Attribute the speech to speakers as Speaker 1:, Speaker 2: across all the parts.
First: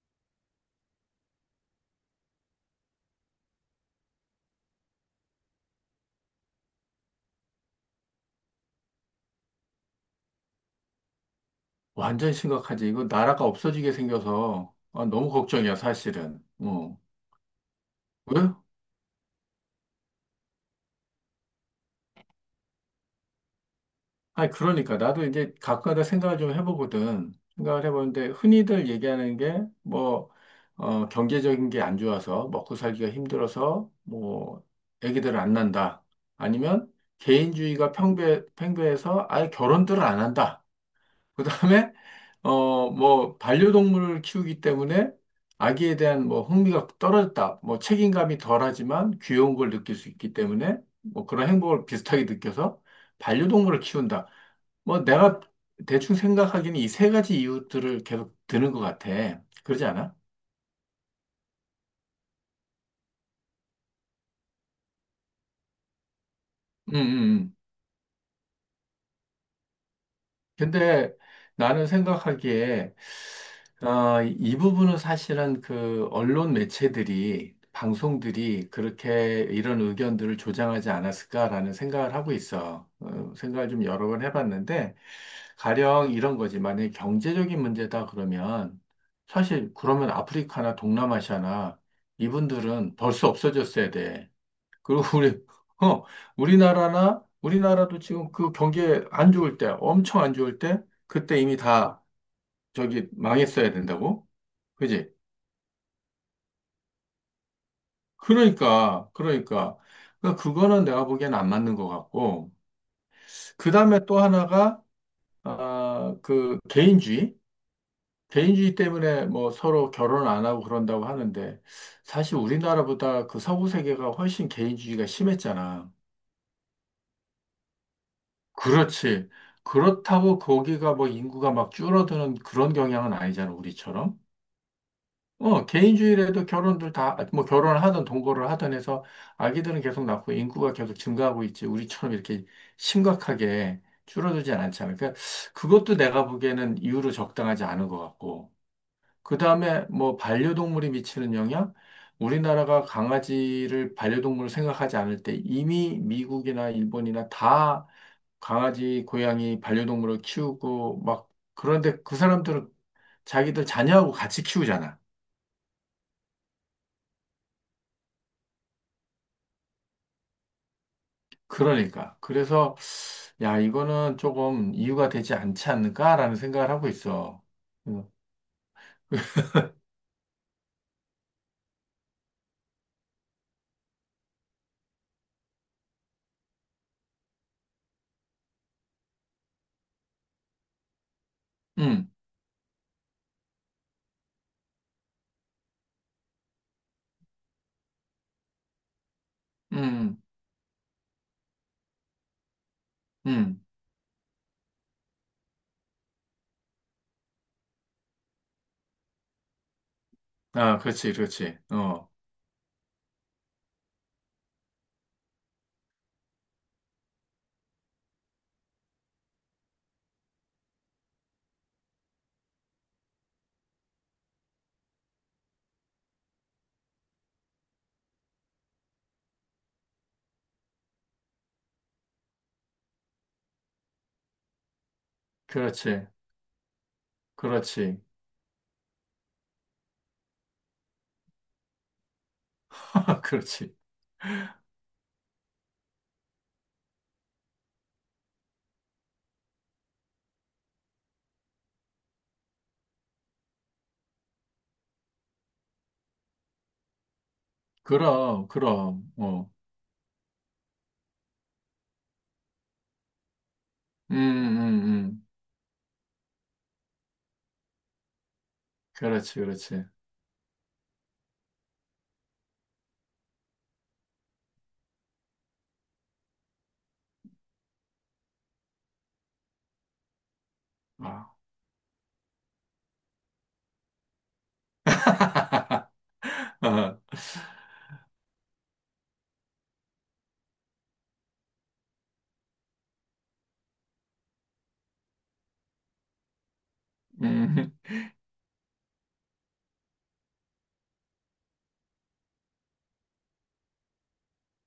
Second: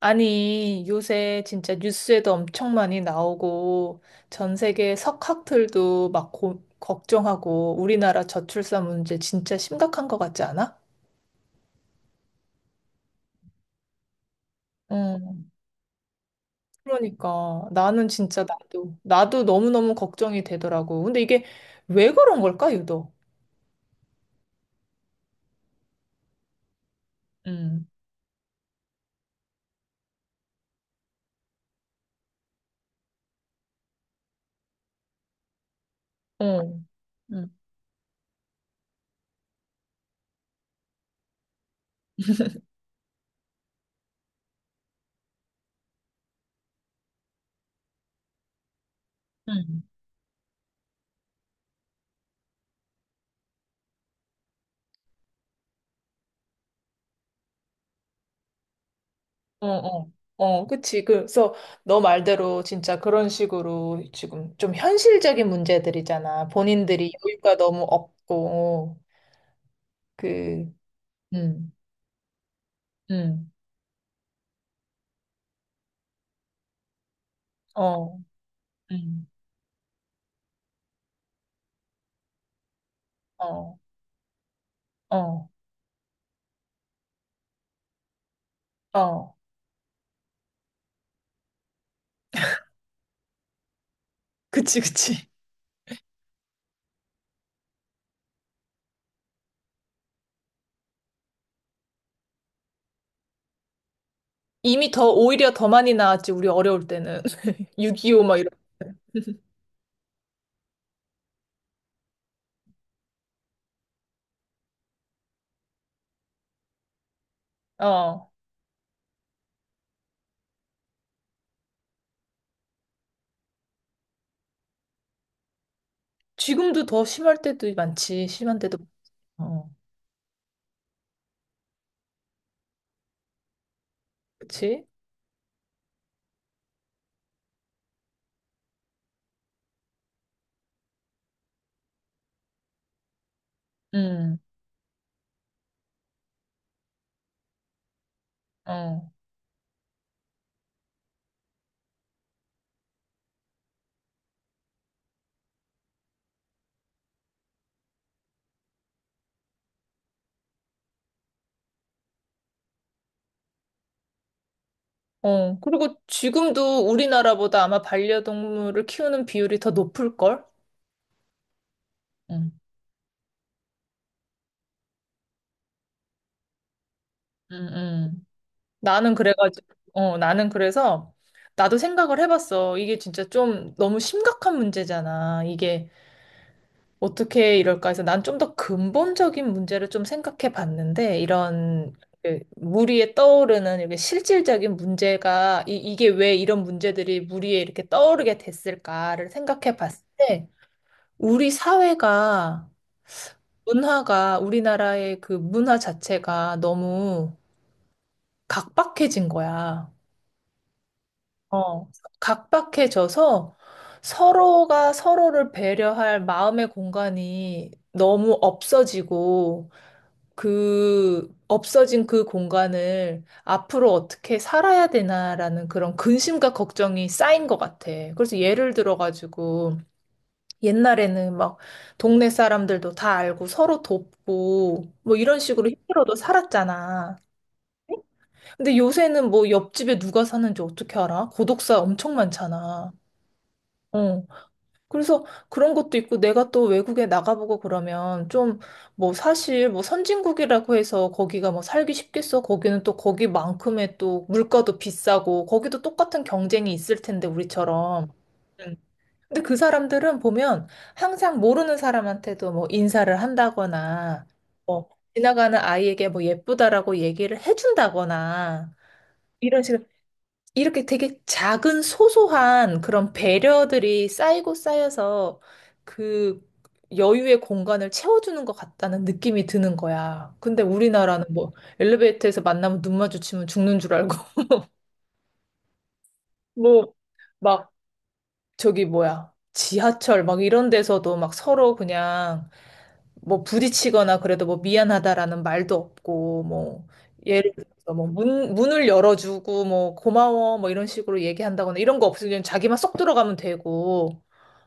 Speaker 1: 아니, 요새 진짜 뉴스에도 엄청 많이 나오고, 전 세계 석학들도 막 걱정하고, 우리나라 저출산 문제 진짜 심각한 것 같지 않아?
Speaker 2: 완전히 심각하지. 이거 나라가 없어지게 생겨서 너무
Speaker 1: 응,
Speaker 2: 걱정이야, 사실은. 어.
Speaker 1: 그러니까. 나는
Speaker 2: 왜?
Speaker 1: 진짜 나도 너무너무 걱정이 되더라고. 근데 이게 왜 그런 걸까, 유독?
Speaker 2: 아니, 그러니까. 나도 이제 가끔가다 생각을 좀 해보거든. 생각을
Speaker 1: 응,
Speaker 2: 해보는데, 흔히들 얘기하는 게, 경제적인 게 안 좋아서, 먹고 살기가 힘들어서, 애기들을 안 낳는다.
Speaker 1: 어,
Speaker 2: 아니면,
Speaker 1: 응,
Speaker 2: 개인주의가 팽배해서 아예 결혼들을 안 한다. 그다음에 반려동물을 키우기 때문에 아기에 대한 흥미가 떨어졌다. 책임감이 덜하지만 귀여운 걸
Speaker 1: 응.
Speaker 2: 느낄 수 있기 때문에 그런 행복을 비슷하게 느껴서 반려동물을 키운다. 내가 대충 생각하기는 이 세 가지 이유들을 계속 드는 것 같아.
Speaker 1: 어,
Speaker 2: 그러지
Speaker 1: 어,
Speaker 2: 않아?
Speaker 1: 어, 그치. 그래서 너 말대로 진짜 그런 식으로 지금 좀 현실적인 문제들이잖아.
Speaker 2: 응,
Speaker 1: 본인들이
Speaker 2: 응.
Speaker 1: 여유가 너무 없고, 그,
Speaker 2: 근데
Speaker 1: 음,
Speaker 2: 나는 생각하기에
Speaker 1: 음,
Speaker 2: 이 부분은 사실은 그 언론 매체들이
Speaker 1: 어,
Speaker 2: 방송들이
Speaker 1: 음,
Speaker 2: 그렇게 이런 의견들을 조장하지 않았을까라는 생각을 하고 있어. 어, 생각을
Speaker 1: 어,
Speaker 2: 좀 여러 번 해봤는데
Speaker 1: 어,
Speaker 2: 가령 이런 거지. 만약에 경제적인 문제다 그러면
Speaker 1: 어.
Speaker 2: 사실 그러면 아프리카나 동남아시아나 이분들은 벌써 없어졌어야 돼.
Speaker 1: 그치,
Speaker 2: 그리고
Speaker 1: 그치.
Speaker 2: 어, 우리나라도 지금 그 경기에 안 좋을 때, 엄청 안 좋을 때, 그때 이미 다 저기 망했어야 된다고? 그지?
Speaker 1: 오히려 더 많이 나왔지, 우리 어려울 때는. 6.25 막 이런.
Speaker 2: 그러니까, 그러니까. 그러니까 그거는 내가 보기엔 안 맞는 것 같고. 그 다음에 또 하나가, 아, 그 개인주의?
Speaker 1: 어.
Speaker 2: 개인주의 때문에 서로 결혼 안 하고 그런다고 하는데, 사실 우리나라보다 그 서구 세계가 훨씬 개인주의가 심했잖아.
Speaker 1: 지금도 더 심할 때도 많지, 심한 때도.
Speaker 2: 그렇지.
Speaker 1: 어,
Speaker 2: 그렇다고 거기가 인구가 막 줄어드는 그런 경향은 아니잖아, 우리처럼.
Speaker 1: 그치?
Speaker 2: 어, 개인주의라도 결혼들 다, 결혼을 하든 동거를 하든 해서 아기들은 계속 낳고 인구가 계속 증가하고 있지. 우리처럼 이렇게 심각하게
Speaker 1: 음,
Speaker 2: 줄어들진 않잖아. 그러니까 그것도 내가 보기에는 이유로 적당하지 않은 것 같고.
Speaker 1: 어.
Speaker 2: 그 다음에 반려동물이 미치는 영향? 우리나라가 강아지를 반려동물로 생각하지 않을 때 이미 미국이나 일본이나 다 강아지, 고양이, 반려동물을 키우고 막 그런데 그 사람들은 자기들 자녀하고 같이 키우잖아.
Speaker 1: 어, 그리고 지금도 우리나라보다 아마 반려동물을 키우는 비율이 더 높을걸?
Speaker 2: 그러니까.
Speaker 1: 응,
Speaker 2: 그래서 야, 이거는 조금 이유가 되지 않지 않을까라는 생각을 하고 있어.
Speaker 1: 응,
Speaker 2: 응,
Speaker 1: 응. 나는 그래가지고, 나는 그래서, 나도 생각을 해봤어. 이게 진짜 좀 너무 심각한 문제잖아. 이게 어떻게 이럴까 해서 난 좀 더 근본적인 문제를 좀 생각해 봤는데, 이런,
Speaker 2: 응.
Speaker 1: 그 무리에 떠오르는 이렇게 실질적인 문제가, 이게 왜 이런 문제들이 무리에 이렇게 떠오르게 됐을까를 생각해 봤을
Speaker 2: 응,
Speaker 1: 때, 우리 사회가
Speaker 2: 응.
Speaker 1: 문화가 우리나라의 그 문화 자체가 너무 각박해진 거야.
Speaker 2: 아, 그렇지, 그렇지.
Speaker 1: 어.
Speaker 2: 어,
Speaker 1: 각박해져서 서로가 서로를 배려할 마음의 공간이 너무 없어지고 그 없어진 그 공간을 앞으로 어떻게 살아야 되나라는 그런 근심과 걱정이 쌓인 것 같아. 그래서 예를 들어가지고 옛날에는 막 동네 사람들도 다 알고 서로 돕고 뭐 이런 식으로
Speaker 2: 그렇지,
Speaker 1: 힘들어도 살았잖아.
Speaker 2: 그렇지,
Speaker 1: 근데 요새는 뭐 옆집에 누가 사는지 어떻게 알아? 고독사 엄청 많잖아.
Speaker 2: 그렇지.
Speaker 1: 어. 그래서 그런 것도 있고 내가 또 외국에 나가보고 그러면 좀 뭐 사실 뭐 선진국이라고 해서 거기가 뭐 살기 쉽겠어? 거기는 또 거기만큼의 또 물가도 비싸고 거기도 똑같은 경쟁이 있을 텐데 우리처럼.
Speaker 2: 그럼, 그럼,
Speaker 1: 근데
Speaker 2: 어.
Speaker 1: 그 사람들은 보면 항상 모르는 사람한테도 뭐 인사를
Speaker 2: 음,
Speaker 1: 한다거나,
Speaker 2: 음,
Speaker 1: 뭐
Speaker 2: 음.
Speaker 1: 지나가는 아이에게 뭐 예쁘다라고 얘기를 해준다거나,
Speaker 2: 그렇지,
Speaker 1: 이런 식으로
Speaker 2: 그렇지.
Speaker 1: 이렇게 되게 작은 소소한 그런 배려들이 쌓이고 쌓여서 그 여유의 공간을 채워주는 것 같다는 느낌이 드는 거야. 근데 우리나라는
Speaker 2: 아.
Speaker 1: 뭐 엘리베이터에서 만나면 눈 마주치면 죽는 줄 알고, 뭐
Speaker 2: 어,
Speaker 1: 막 저기 뭐야. 지하철 막 이런 데서도 막 서로 그냥 뭐 부딪히거나 그래도 뭐 미안하다라는 말도 없고 뭐 예를
Speaker 2: 음,
Speaker 1: 들어서 뭐 문을 열어주고 뭐 고마워 뭐 이런 식으로 얘기한다거나 이런 거 없으면 자기만 쏙 들어가면 되고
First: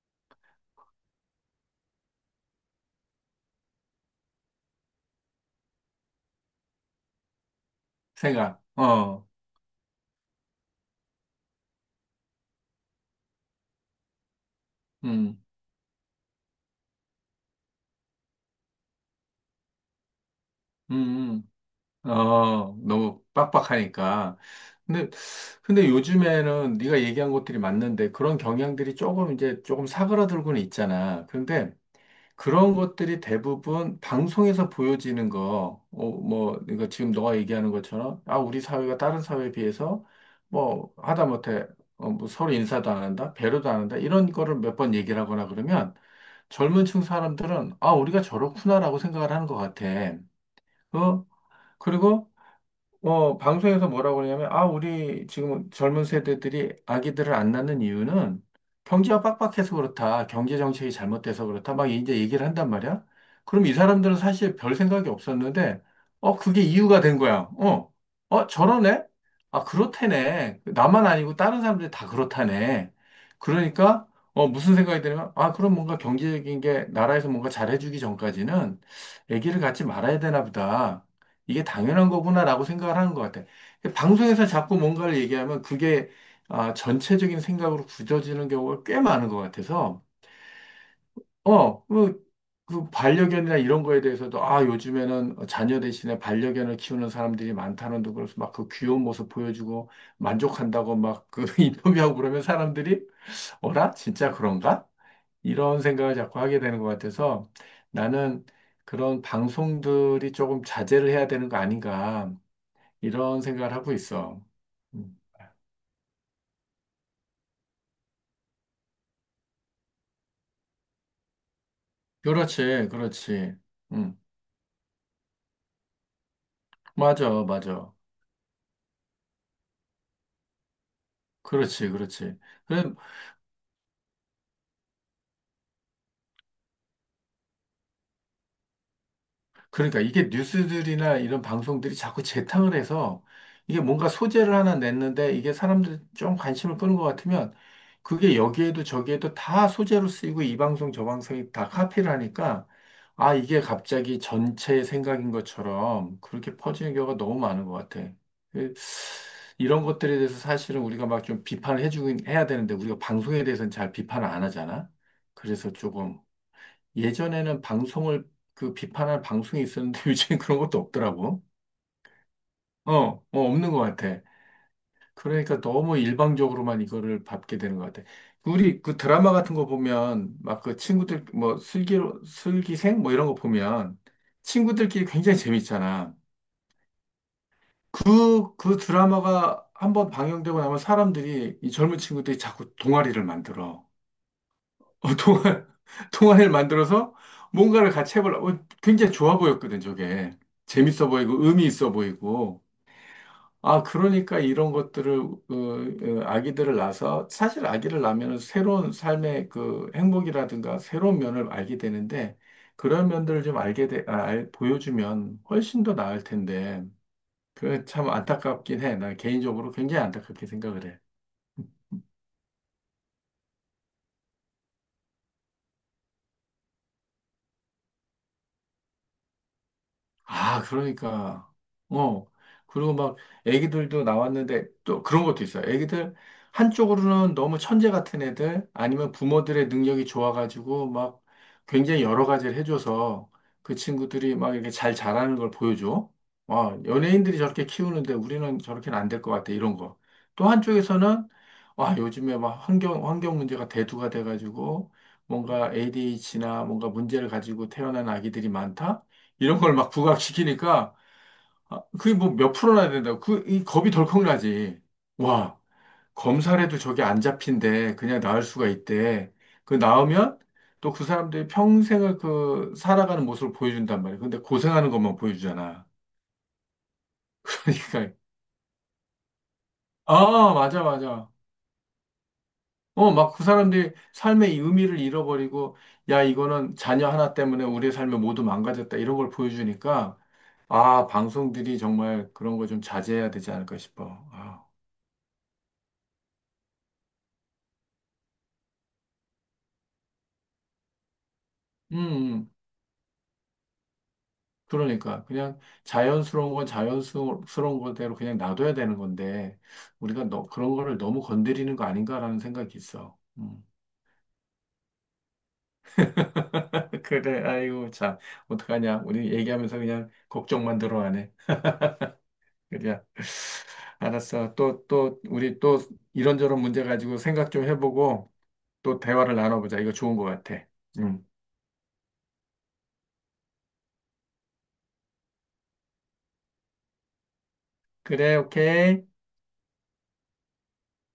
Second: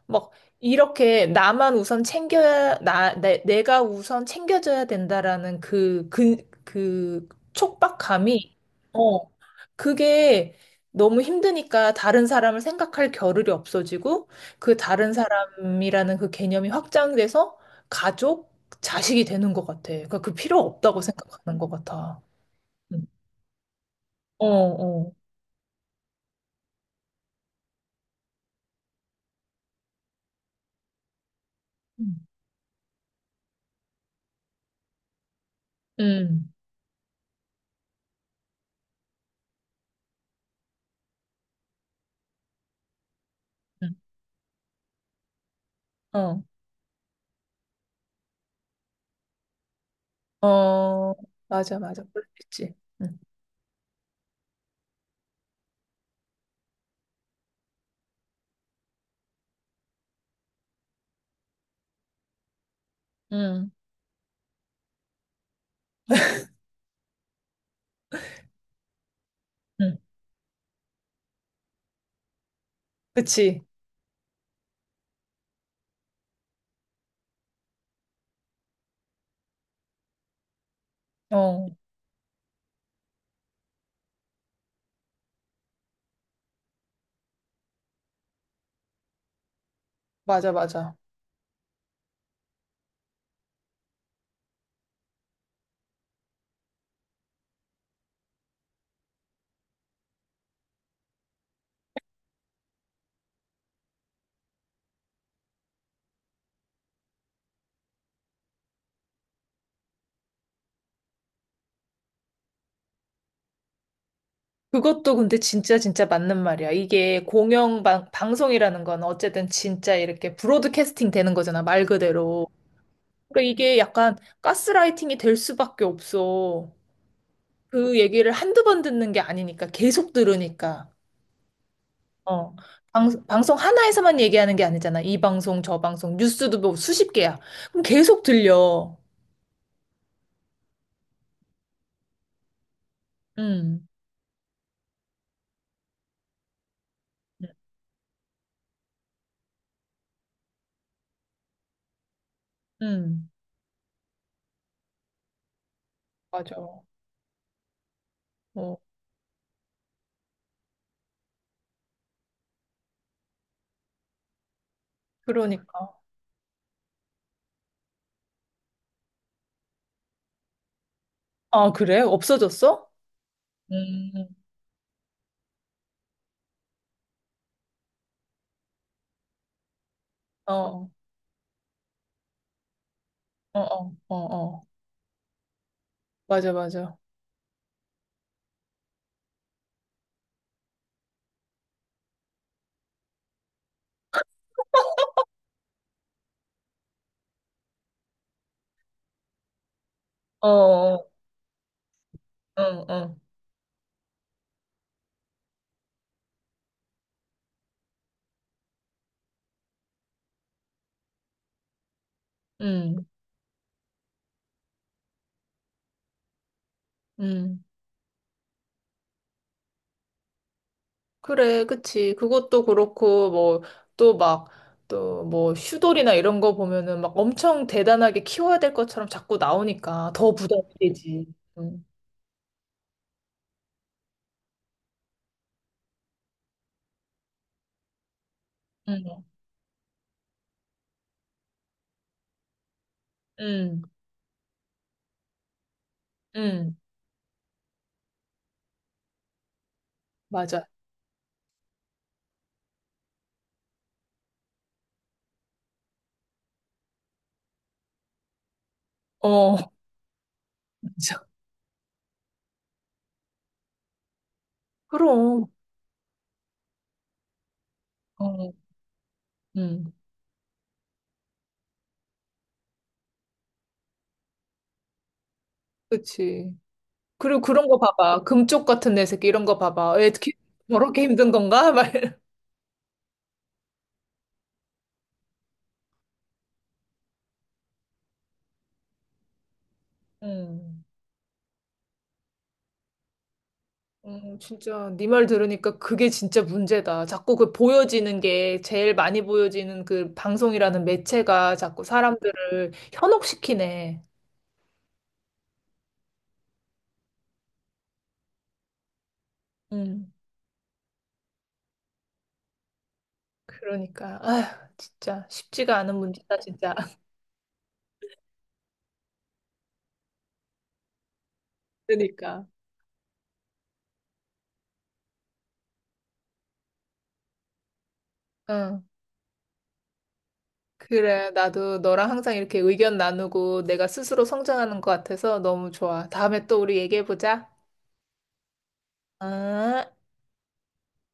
Speaker 1: 막 이렇게 나만 우선 챙겨야 내가 우선 챙겨줘야 된다라는 그 촉박감이
Speaker 2: 생각,
Speaker 1: 어 그게 너무 힘드니까 다른 사람을 생각할 겨를이 없어지고 그 다른
Speaker 2: 음,
Speaker 1: 사람이라는 그 개념이 확장돼서 가족 자식이 되는 것 같아. 그러니까 그 필요 없다고
Speaker 2: 음,
Speaker 1: 생각하는 것 같아.
Speaker 2: 어,
Speaker 1: 음.
Speaker 2: 너무 빡빡하니까.
Speaker 1: 어,
Speaker 2: 근데,
Speaker 1: 어.
Speaker 2: 근데 요즘에는 네가 얘기한 것들이 맞는데 그런 경향들이 조금 사그라들고는 있잖아. 근데
Speaker 1: 음.
Speaker 2: 그런 것들이 대부분 방송에서 보여지는 거,
Speaker 1: 음.
Speaker 2: 그러니까 지금 너가 얘기하는 것처럼, 아, 우리 사회가 다른 사회에 비해서, 하다못해, 서로 인사도 안 한다, 배려도 안
Speaker 1: 음.
Speaker 2: 한다, 이런 거를 몇 번 얘기를 하거나 그러면
Speaker 1: 어.
Speaker 2: 젊은 층 사람들은, 아, 우리가 저렇구나라고 생각을 하는 것 같아.
Speaker 1: 어.
Speaker 2: 어?
Speaker 1: 맞아, 맞아.
Speaker 2: 그리고
Speaker 1: 그렇겠지. 응.
Speaker 2: 방송에서 뭐라고 그러냐면, 아, 우리 지금 젊은 세대들이 아기들을 안 낳는 이유는 경제가 빡빡해서 그렇다. 경제 정책이 잘못돼서 그렇다. 막 이제 얘기를 한단 말이야. 그럼 이 사람들은 사실 별 생각이 없었는데, 어, 그게 이유가 된 거야. 저러네? 아,
Speaker 1: 응.
Speaker 2: 그렇다네. 나만 아니고 다른 사람들이 다 그렇다네.
Speaker 1: 그치?
Speaker 2: 그러니까, 어, 무슨 생각이 드냐면, 아, 그럼 뭔가 경제적인 게 나라에서 뭔가 잘해주기 전까지는 아기를 갖지 말아야 되나 보다. 이게
Speaker 1: 어,
Speaker 2: 당연한 거구나라고 생각을 하는 것 같아. 방송에서 자꾸 뭔가를 얘기하면 그게 아, 전체적인 생각으로 굳어지는 경우가 꽤 많은 것 같아서,
Speaker 1: 맞아, 맞아.
Speaker 2: 어, 그, 그 반려견이나 이런 거에 대해서도, 아, 요즘에는 자녀 대신에 반려견을 키우는 사람들이 많다는 둥 그래서 막 그 귀여운 모습 보여주고 만족한다고 막 그 인터뷰하고 그러면 사람들이, 어라? 진짜 그런가? 이런 생각을 자꾸 하게 되는 것 같아서 나는 그런 방송들이 조금 자제를 해야 되는 거 아닌가. 이런 생각을 하고 있어.
Speaker 1: 그것도
Speaker 2: 음.
Speaker 1: 근데 진짜 진짜 맞는 말이야. 이게 공영 방송이라는 건 어쨌든 진짜 이렇게 브로드캐스팅 되는 거잖아, 말 그대로.
Speaker 2: 그렇지,
Speaker 1: 그러니까
Speaker 2: 그렇지.
Speaker 1: 이게 약간
Speaker 2: 음.
Speaker 1: 가스라이팅이 될 수밖에 없어.
Speaker 2: 맞아, 맞아.
Speaker 1: 그 얘기를 한두 번 듣는 게 아니니까, 계속 들으니까.
Speaker 2: 그렇지, 그렇지.
Speaker 1: 어.
Speaker 2: 그래,
Speaker 1: 방송 하나에서만 얘기하는 게 아니잖아. 이 방송, 저 방송, 뉴스도 뭐 수십 개야. 그럼 계속 들려.
Speaker 2: 그러니까 이게 뉴스들이나 이런 방송들이 자꾸 재탕을 해서 이게
Speaker 1: 음,
Speaker 2: 뭔가 소재를 하나 냈는데 이게 사람들 좀 관심을 끄는 것 같으면 그게 여기에도 저기에도 다 소재로 쓰이고 이 방송 저 방송이 다 카피를 하니까
Speaker 1: 음,
Speaker 2: 아, 이게 갑자기 전체의 생각인 것처럼 그렇게
Speaker 1: 맞아.
Speaker 2: 퍼지는 경우가 너무 많은 것 같아. 그-
Speaker 1: 어,
Speaker 2: 이런 것들에 대해서 사실은 우리가 막 좀 비판을 해주긴 해야 되는데 우리가 방송에 대해서는 잘 비판을 안 하잖아. 그래서
Speaker 1: 그러니까.
Speaker 2: 조금 예전에는 방송을 그 비판할 방송이 있었는데 요즘엔 그런 것도 없더라고.
Speaker 1: 아, 그래? 없어졌어?
Speaker 2: 없는 것
Speaker 1: 음,
Speaker 2: 같아. 그러니까 너무 일방적으로만 이거를 받게 되는 것 같아. 우리 그 드라마 같은 거 보면
Speaker 1: 어,
Speaker 2: 막 그
Speaker 1: 어,
Speaker 2: 친구들 슬기로 슬기생 이런 거
Speaker 1: 어, 어,
Speaker 2: 보면
Speaker 1: 어.
Speaker 2: 친구들끼리 굉장히 재밌잖아.
Speaker 1: 맞아, 맞아.
Speaker 2: 그 드라마가 한번 방영되고 나면 사람들이 이 젊은 친구들이 자꾸 동아리를 만들어. 어, 동화를 만들어서 뭔가를 같이 해보려고. 어, 굉장히 좋아 보였거든, 저게.
Speaker 1: 어, 어,
Speaker 2: 재밌어 보이고, 의미 있어
Speaker 1: 어,
Speaker 2: 보이고.
Speaker 1: 어.
Speaker 2: 아, 그러니까 이런 것들을, 아기들을 낳아서, 사실 아기를 낳으면 새로운 삶의 그 행복이라든가 새로운 면을 알게 되는데,
Speaker 1: 음,
Speaker 2: 그런 면들을 좀 알게 돼, 보여주면 훨씬 더 나을 텐데,
Speaker 1: 음.
Speaker 2: 그참 안타깝긴 해. 나 개인적으로 굉장히 안타깝게 생각을 해.
Speaker 1: 그래, 그치. 그것도 그렇고, 뭐, 또 막, 또 뭐, 슈돌이나 이런 거 보면은 막 엄청 대단하게 키워야 될 것처럼 자꾸 나오니까 더
Speaker 2: 아,
Speaker 1: 부담이 되지.
Speaker 2: 그러니까.
Speaker 1: 음,
Speaker 2: 어. 그리고 막 애기들도 나왔는데 또 그런 것도 있어요. 애기들 한쪽으로는 너무 천재 같은 애들 아니면
Speaker 1: 음,
Speaker 2: 부모들의 능력이 좋아가지고 막 굉장히 여러 가지를 해줘서 그
Speaker 1: 음,
Speaker 2: 친구들이 막 이렇게 잘 자라는 걸 보여줘.
Speaker 1: 음.
Speaker 2: 와, 연예인들이 저렇게 키우는데 우리는 저렇게는 안 될 것 같아. 이런 거. 또
Speaker 1: 맞아.
Speaker 2: 한쪽에서는 와, 요즘에 막 환경 문제가 대두가 돼가지고 뭔가 ADHD나 뭔가 문제를 가지고 태어난 아기들이 많다?
Speaker 1: 어,
Speaker 2: 이런 걸 막 부각시키니까
Speaker 1: 맞아.
Speaker 2: 아, 그게 뭐 몇 프로나 된다고 그 이 겁이 덜컥 나지.
Speaker 1: 그럼.
Speaker 2: 와 검사래도 저게 안 잡힌데 그냥 나을
Speaker 1: 어,
Speaker 2: 수가 있대. 그
Speaker 1: 음.
Speaker 2: 나으면 또 그 사람들이 평생을 그 살아가는 모습을 보여준단 말이야. 근데 고생하는 것만 보여주잖아.
Speaker 1: 그치. 그리고 그런 거
Speaker 2: 그러니까
Speaker 1: 봐봐. 금쪽 같은 내 새끼 이런 거 봐봐.
Speaker 2: 맞아,
Speaker 1: 저렇게
Speaker 2: 맞아.
Speaker 1: 힘든 건가? 막.
Speaker 2: 막 그 사람들이 삶의 이 의미를 잃어버리고 야 이거는 자녀 하나 때문에 우리의 삶이 모두 망가졌다 이런 걸 보여주니까
Speaker 1: 음,
Speaker 2: 아 방송들이 정말 그런 거 좀 자제해야 되지 않을까 싶어. 아.
Speaker 1: 진짜 네 말 들으니까 그게 진짜 문제다. 자꾸 그 보여지는 게 제일 많이 보여지는 그 방송이라는 매체가 자꾸
Speaker 2: 음, 음.
Speaker 1: 사람들을 현혹시키네.
Speaker 2: 그러니까 그냥 자연스러운 건 자연스러운 거대로 그냥 놔둬야 되는 건데
Speaker 1: 음,
Speaker 2: 그런 거를 너무 건드리는 거 아닌가라는 생각이 있어. 음.
Speaker 1: 그러니까 아휴, 진짜 쉽지가 않은 문제다, 진짜.
Speaker 2: 그래, 아이고 참 어떡하냐? 우리 얘기하면서 그냥 걱정만 들어가네.
Speaker 1: 그러니까.
Speaker 2: 그냥 알았어. 또 우리 또 이런저런 문제 가지고 생각 좀 해보고
Speaker 1: 응.
Speaker 2: 또 대화를 나눠보자. 이거 좋은 것 같아. 음.
Speaker 1: 그래, 나도 너랑 항상 이렇게 의견 나누고 내가 스스로 성장하는 것 같아서 너무 좋아. 다음에 또 우리 얘기해보자.
Speaker 2: 그래, 오케이.
Speaker 1: 아.